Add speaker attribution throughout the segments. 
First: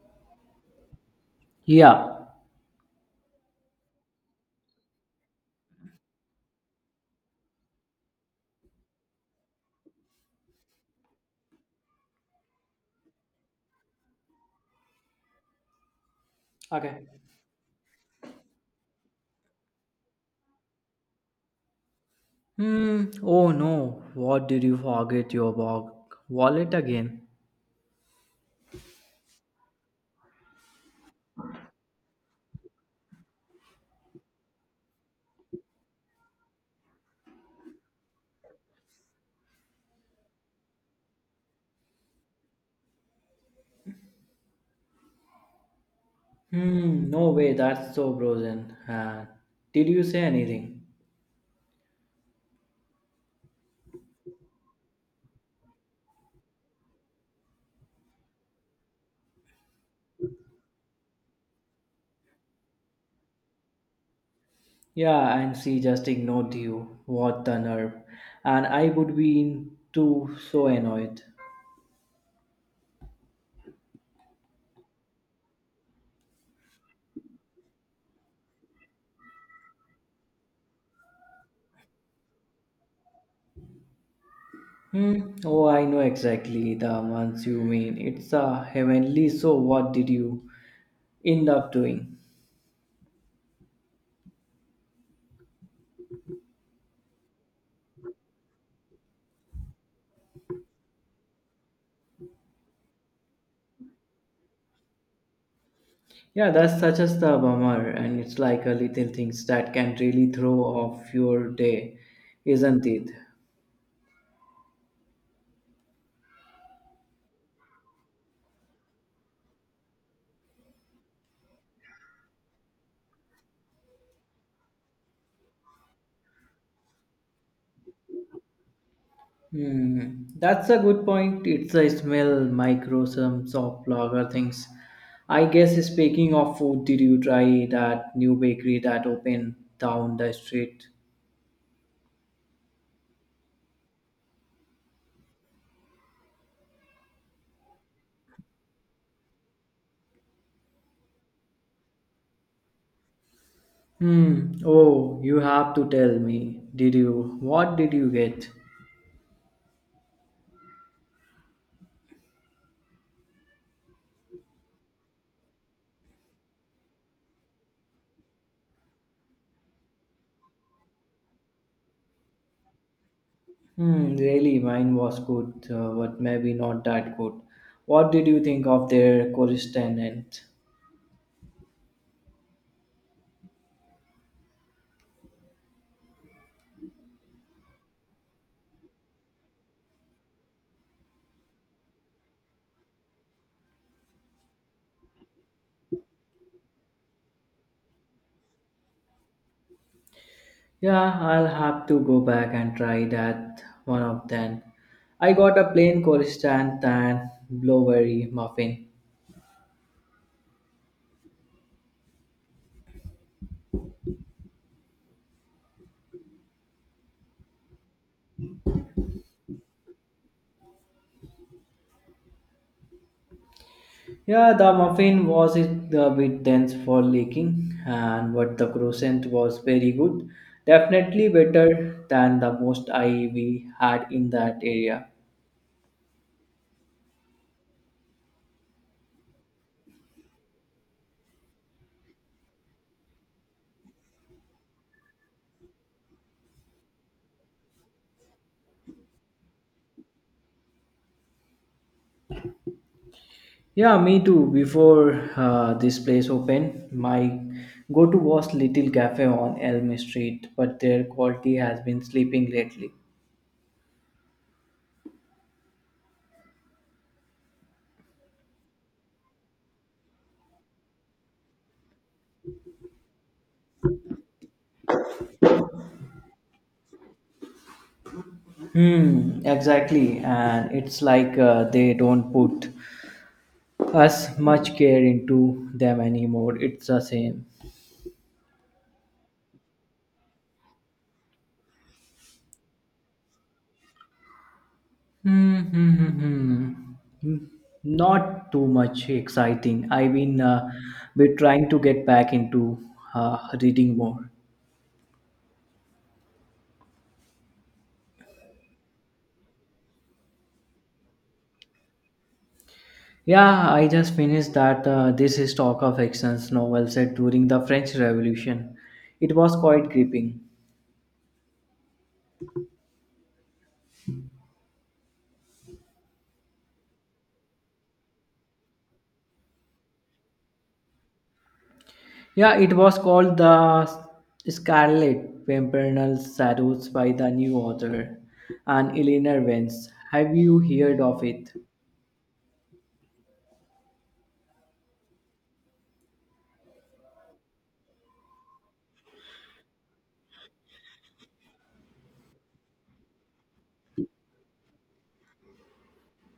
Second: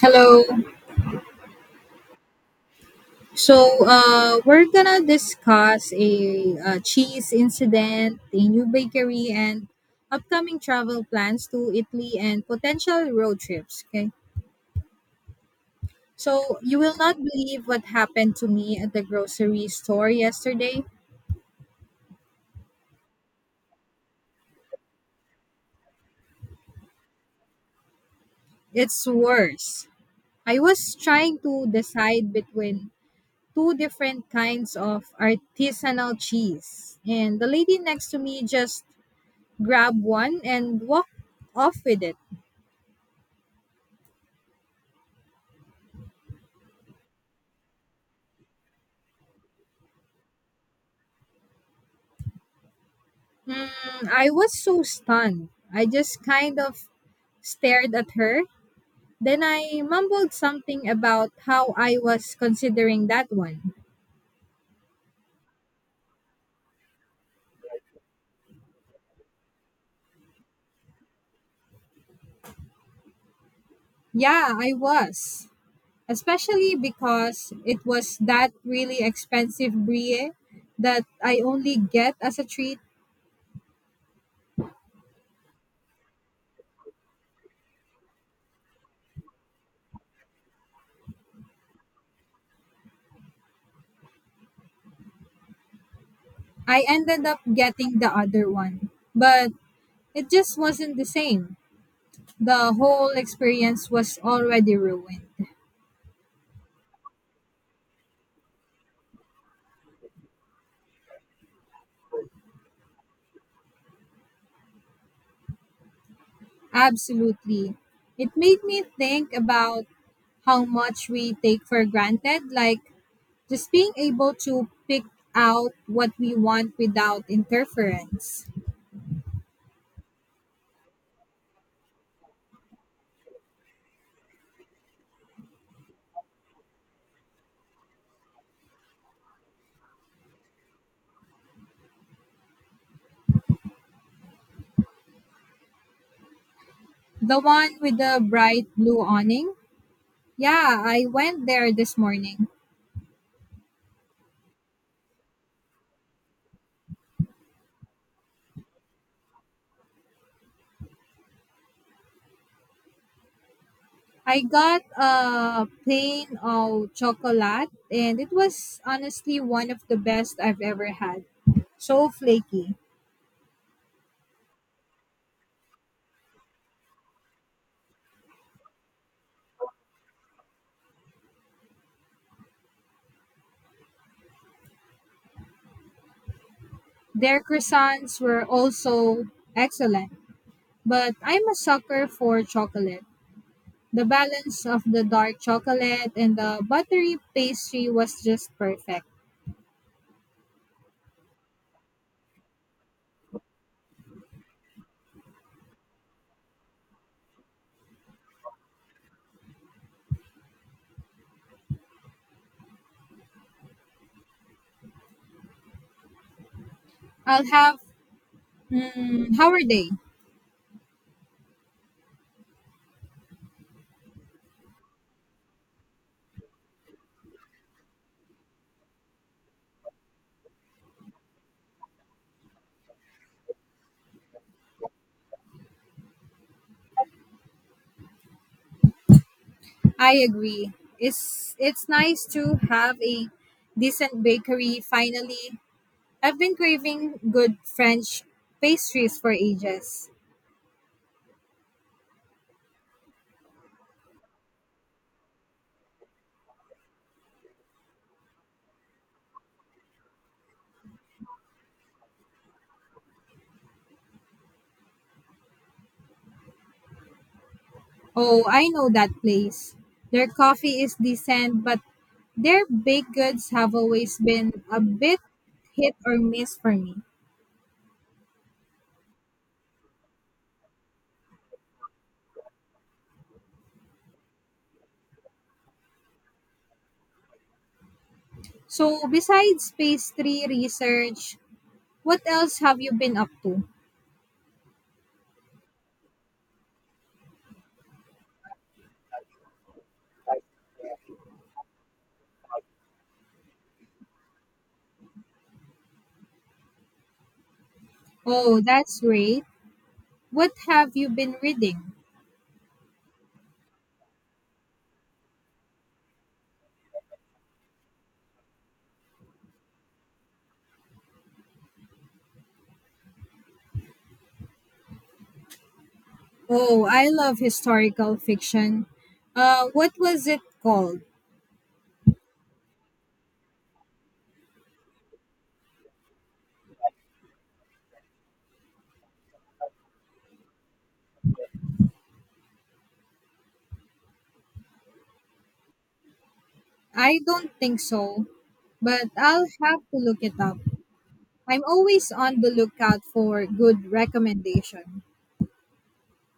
Speaker 1: Hello.
Speaker 2: Yeah.
Speaker 1: So, we're gonna discuss a, cheese incident, a new bakery, and upcoming travel plans to Italy and potential road trips. Okay. So, you will
Speaker 2: Okay.
Speaker 1: not believe what happened to me at the grocery store yesterday.
Speaker 2: Hmm. Oh no. What did you forget your wallet again?
Speaker 1: It's worse. I was trying to decide between two different kinds of artisanal cheese, and the lady next to me just grabbed one and walked off with it.
Speaker 2: Hmm. No way. That's so frozen. Did you say anything?
Speaker 1: Hmm, I was so stunned. I just kind of stared at her. Then I mumbled something about how I was considering that one.
Speaker 2: Yeah. And she just ignored you. What the nerve! And I would be in too so annoyed.
Speaker 1: Yeah, I was. Especially because it was that really expensive brie that I only get as a treat.
Speaker 2: Hmm. Oh, I know exactly the ones you mean. It's a heavenly. So what did you end up doing?
Speaker 1: I ended up getting the other one. But it just wasn't the same. The whole experience was already ruined.
Speaker 2: Yeah, that's such as the bummer, and it's like a little things that can really throw off your day, isn't it?
Speaker 1: Absolutely. It made me think about how much we take for granted, like just being able to pick out what we want without interference.
Speaker 2: Hmm, that's a good point. It's a smell, microsms of lager things. I guess speaking of food, did you try that new bakery that opened down the street?
Speaker 1: The one with the bright blue awning? Yeah, I went there this morning.
Speaker 2: Hmm. Oh, you have to tell me. Did you? What did you get?
Speaker 1: I got a plain of chocolate and it was honestly one of the best I've ever had. So flaky.
Speaker 2: Hmm, really, mine was good, but maybe not that good. What did you think of their correspondent?
Speaker 1: Their croissants were also excellent, but I'm a sucker for chocolate. The balance of the dark chocolate and the buttery pastry was just perfect.
Speaker 2: Yeah, I'll have to go back and try that one of them. I got a plain correspondent and blueberry muffin.
Speaker 1: I'll have how are they?
Speaker 2: Yeah, the muffin was it a bit dense for leaking, and but the croissant was very good. Definitely better than the most I we had in that area.
Speaker 1: I agree. It's nice to have a decent bakery finally. I've been craving good French pastries for ages.
Speaker 2: Yeah, me too. Before this place opened, my go-to was Little Cafe on Elm Street, but their quality has been sleeping lately.
Speaker 1: Oh, I know that place. Their coffee is decent, but their baked goods have always been a bit hit or miss for me.
Speaker 2: Hmm, exactly. And it's like they don't put us much care into them anymore. It's the same.
Speaker 1: So besides pastry research, what else have you been up to?
Speaker 2: Hmm, hmm, hmm, hmm. Hmm, Not too much exciting. I've been trying to get back into uh, reading more.
Speaker 1: Oh, that's great. What have you been reading?
Speaker 2: Yeah, I just finished that this is Talk of Actions novel set during the French Revolution. It was quite gripping.
Speaker 1: Oh, I love historical fiction. What was it called?
Speaker 2: Yeah, it was called The Scarlet Pimpernel Shadows by the new author, and Eleanor Vance. Have you heard of it?
Speaker 1: I don't think so, but I'll have to look it up. I'm always on the lookout for good recommendation.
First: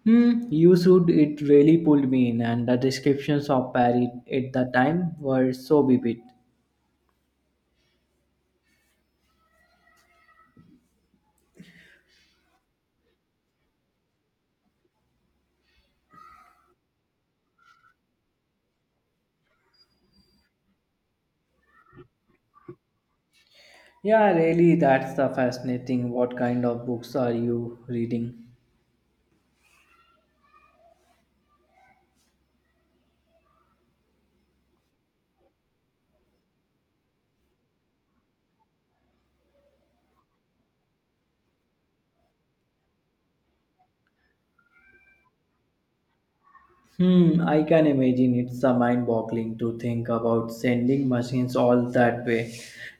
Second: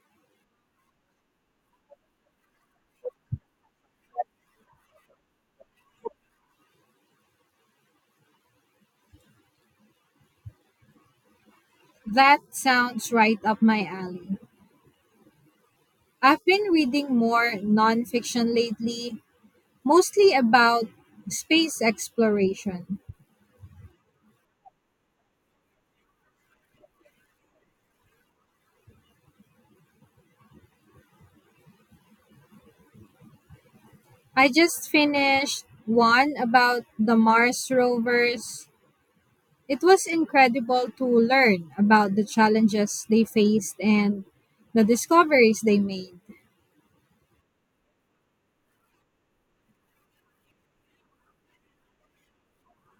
Speaker 2: Hmm, you should. It really pulled me in, and the descriptions of Paris at the time were so vivid.
Speaker 1: That sounds right up my alley. I've been reading more nonfiction lately, mostly about space exploration.
Speaker 2: Yeah, really, that's the fascinating. What kind of books are you reading?
Speaker 1: I just finished one about the Mars rovers. It was incredible to learn about the challenges they faced and the discoveries they made.
Speaker 2: Hmm, I can imagine it's a mind-boggling to think about sending machines all that way.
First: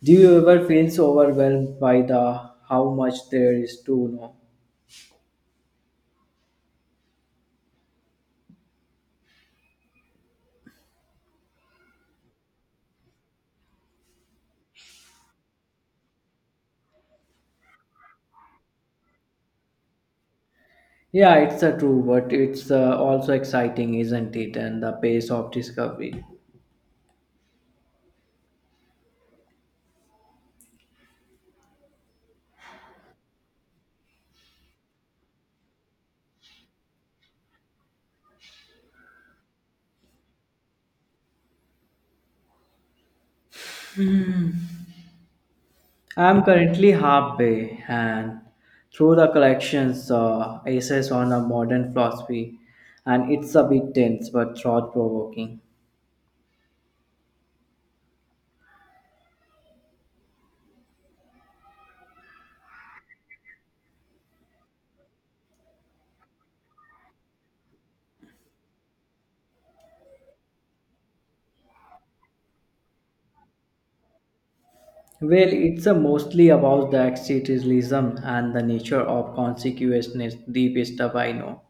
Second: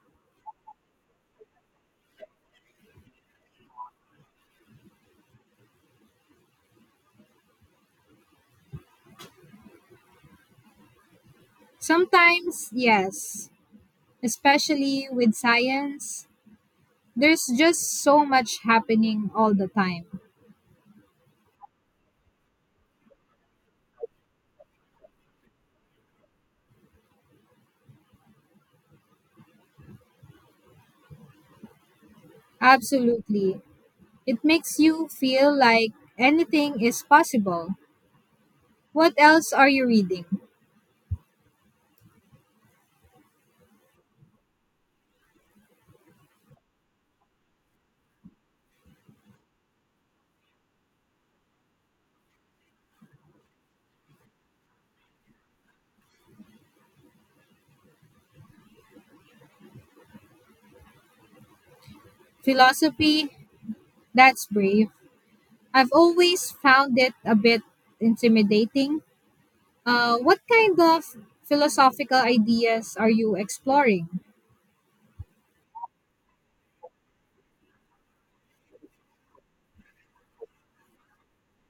Speaker 2: Do you ever feel so overwhelmed by the how much there is to know?
Speaker 1: Sometimes, yes, especially with science, there's just so much happening all the time.
Speaker 2: Yeah, it's a true, but it's also exciting, isn't it? And the pace of discovery.
Speaker 1: Absolutely. It makes you feel like anything is possible. What else are you reading?
Speaker 2: I'm currently halfway, and through the collections, essays on a modern philosophy, and it's a bit tense but thought-provoking.
Speaker 1: Philosophy? That's brave. I've always found it a bit intimidating. What kind of philosophical ideas are you exploring?
Speaker 2: Well, it's a mostly about the existentialism and the nature of consequences, deep stuff I know.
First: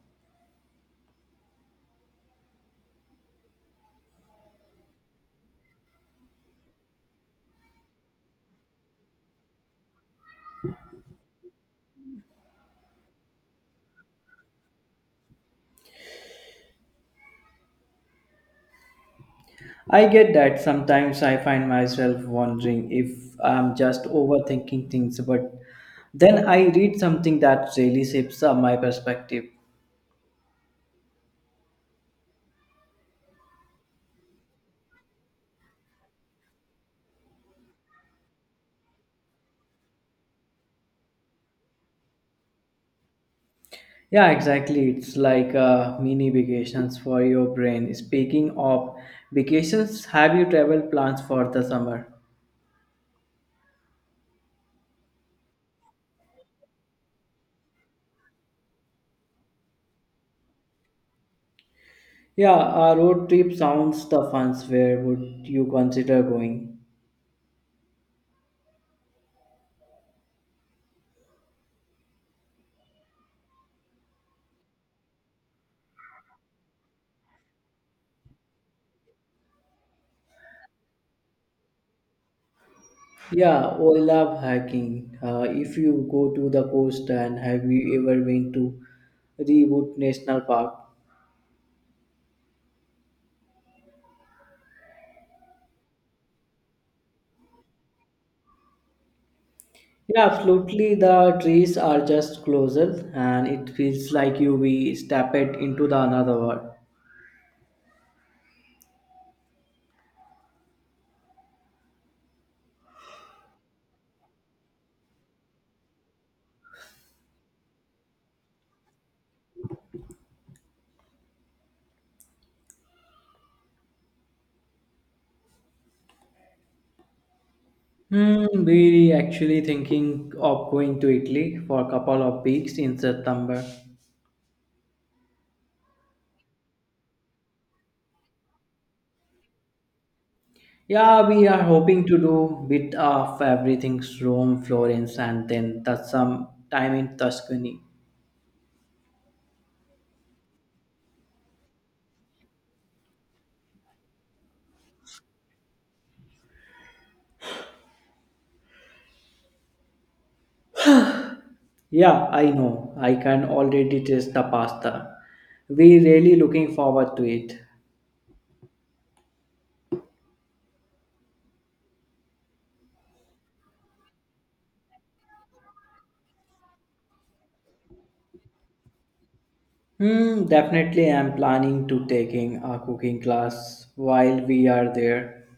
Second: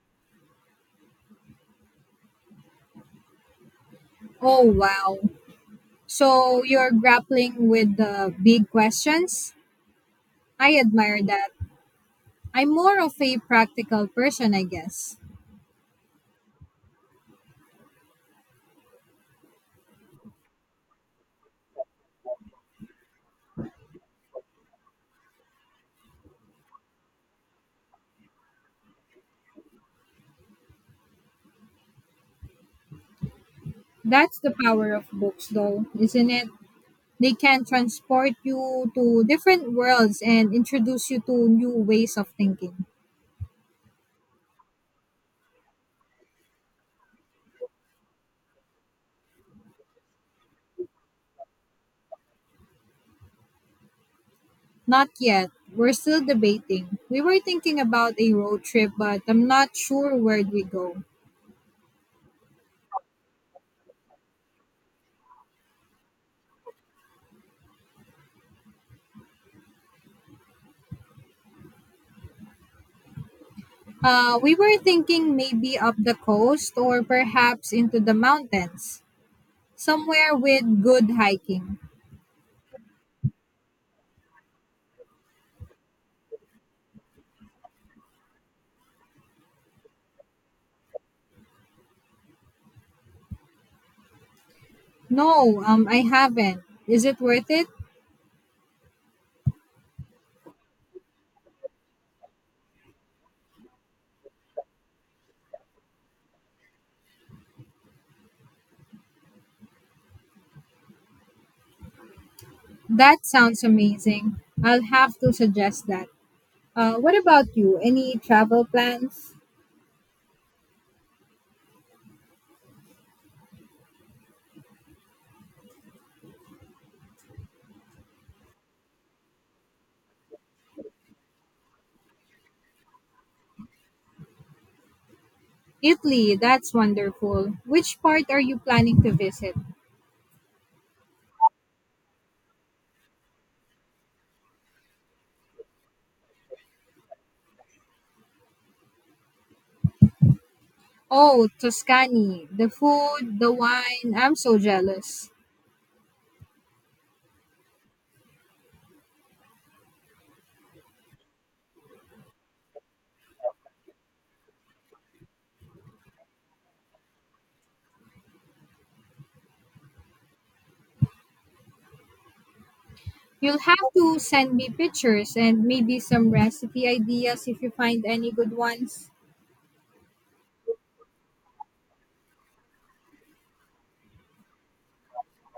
Speaker 1: Oh, wow. So you're grappling with the big questions? I admire that. I'm more of a practical person, I guess.
Speaker 2: I get that sometimes I find myself wondering if I'm just overthinking things, but then I read something that really shapes up my perspective.
Speaker 1: That's the power of books, though, isn't it? They can transport you to different worlds and introduce you to new ways of thinking.
Speaker 2: Yeah, exactly. It's like mini vacations for your brain. Speaking of vacations, have you travel plans for the summer?
Speaker 1: Not yet. We're still debating. We were thinking about a road trip, but I'm not sure where'd we go.
Speaker 2: Yeah, a road trip sounds the funs. Where would you consider going?
Speaker 1: We were thinking maybe up the coast or perhaps into the mountains, somewhere with good hiking.
Speaker 2: Yeah, I love hiking. If you go to the coast and have you ever been to Redwood National Park?
Speaker 1: No, I haven't. Is it worth it?
Speaker 2: Yeah, absolutely. The trees are just closer and it feels like you be stepped into the another world.
Speaker 1: That sounds amazing. I'll have to suggest that. What about you? Any travel plans?
Speaker 2: Hmm, we actually thinking of going to Italy for a couple of weeks in September.
Speaker 1: Italy, that's wonderful. Which part are you planning to visit?
Speaker 2: Yeah, we are hoping to do bit of everything Rome, Florence and then the, some time in Tuscany.
Speaker 1: Oh, Tuscany, the food, the wine, I'm so jealous.
Speaker 2: Yeah, I know. I can already taste the pasta. We really looking forward to it.
Speaker 1: You'll have to send me pictures and maybe some recipe ideas if you find any good ones.
Speaker 2: Hmm, definitely I'm planning to taking a cooking class while we are there.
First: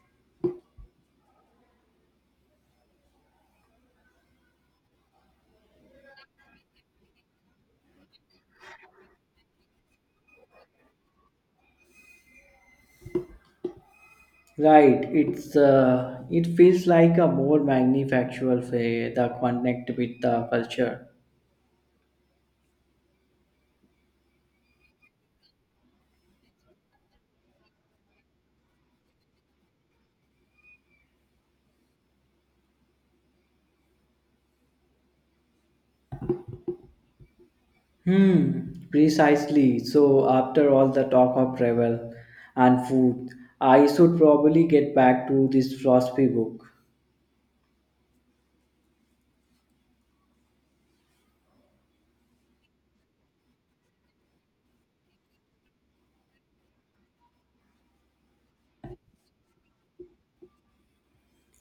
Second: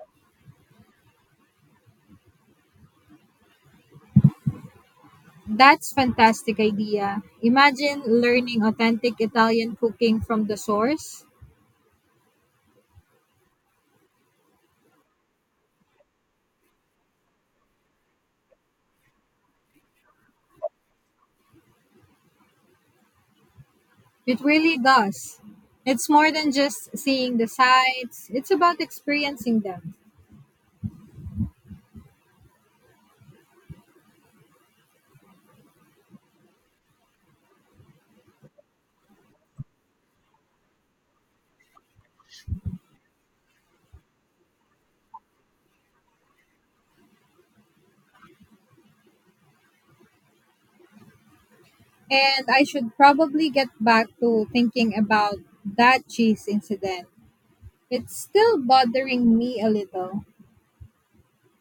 Speaker 1: That's fantastic idea. Imagine learning authentic Italian cooking from the source.
Speaker 2: Right, it's it feels like a more manufactural way that connect with the culture.
Speaker 1: It really does. It's more than just seeing the sights, it's about experiencing them.
Speaker 2: Hmm, precisely. So after all the talk of travel and food, I should probably get back to this philosophy book.
Speaker 1: And I should probably get back to thinking about that cheese incident. It's still bothering me a little.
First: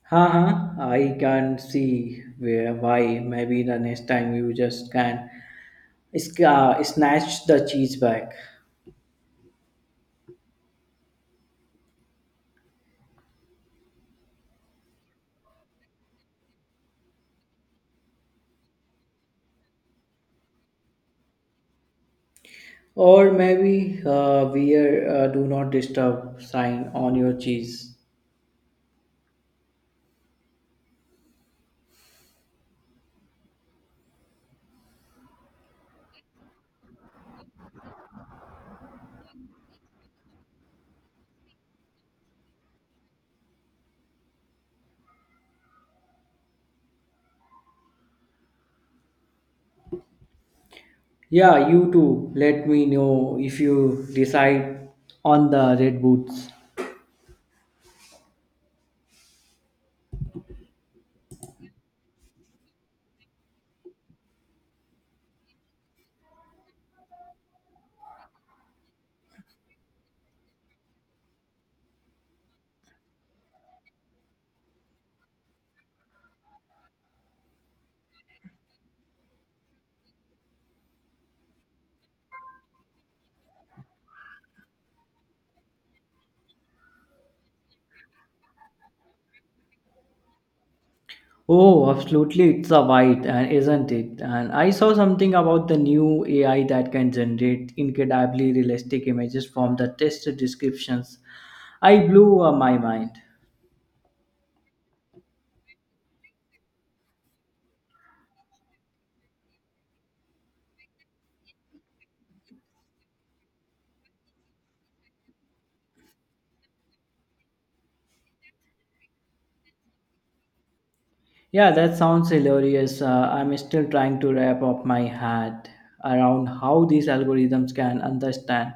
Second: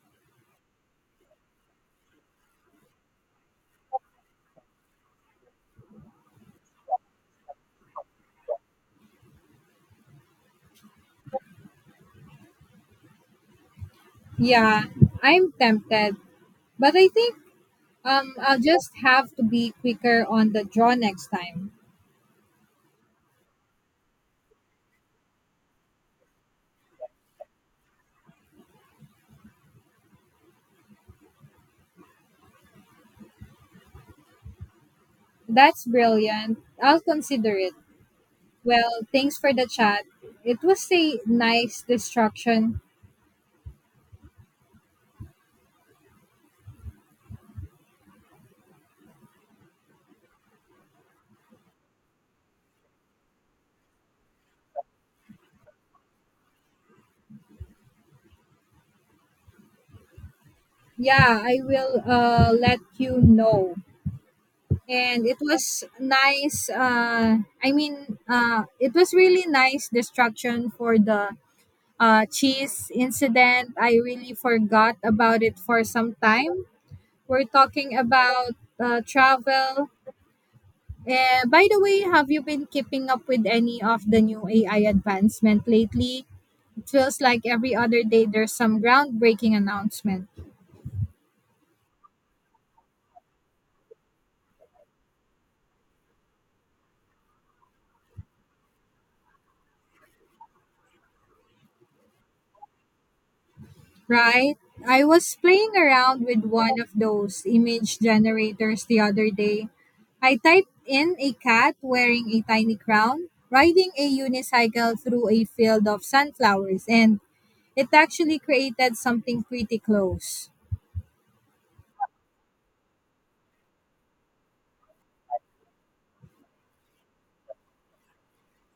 Speaker 2: Haha, I can see where why. Maybe the next time you just can snatch the cheese back,
Speaker 1: Yeah, I'm tempted, but I think I'll just have to be quicker on the draw next time.
Speaker 2: or maybe wear do not disturb sign on your cheese.
Speaker 1: That's brilliant. I'll consider it. Well, thanks for the chat. It was a nice distraction.
Speaker 2: Yeah, you too. Let me know if you decide on the red boots.
Speaker 1: Yeah, I will let you know. And it was nice I mean it was really nice distraction for the cheese incident. I really forgot about it for some time. We're talking about travel. By the way, have you been keeping up with any of the new AI advancement lately? It feels like every other day there's some groundbreaking announcement.
Speaker 2: Oh, absolutely. It's a white, and isn't it? And I saw something about the new AI that can generate incredibly realistic images from the test descriptions. I blew my mind.
Speaker 1: Right? I was playing around with one of those image generators the other day. I typed in a cat wearing a tiny crown riding a unicycle through a field of sunflowers, and it actually created something pretty close.
Speaker 2: Yeah, that sounds hilarious. I'm still trying to wrap up my head around how these algorithms can understand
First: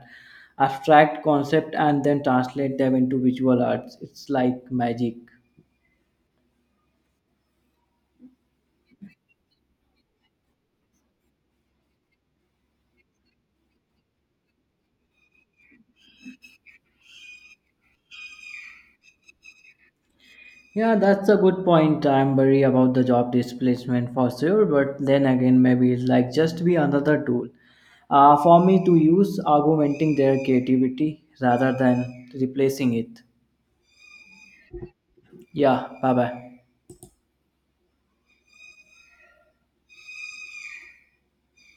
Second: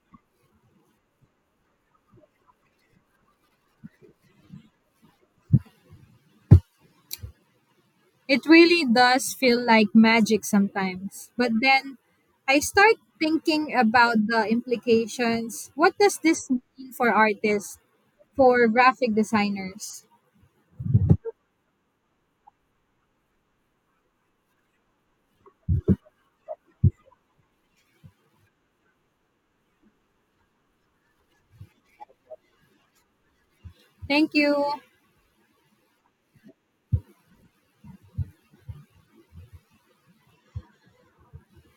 Speaker 2: abstract concept and then translate them into visual arts. It's like magic.
Speaker 1: It really does feel like magic sometimes. But then I start thinking about the implications. What does this mean for artists, for graphic designers?
Speaker 2: Yeah, that's a good point. I'm worried about the job displacement for sure, but then again, maybe it's like just be another tool for me to use augmenting their creativity rather than replacing it.
Speaker 1: Thank you.
Speaker 2: Yeah, bye bye.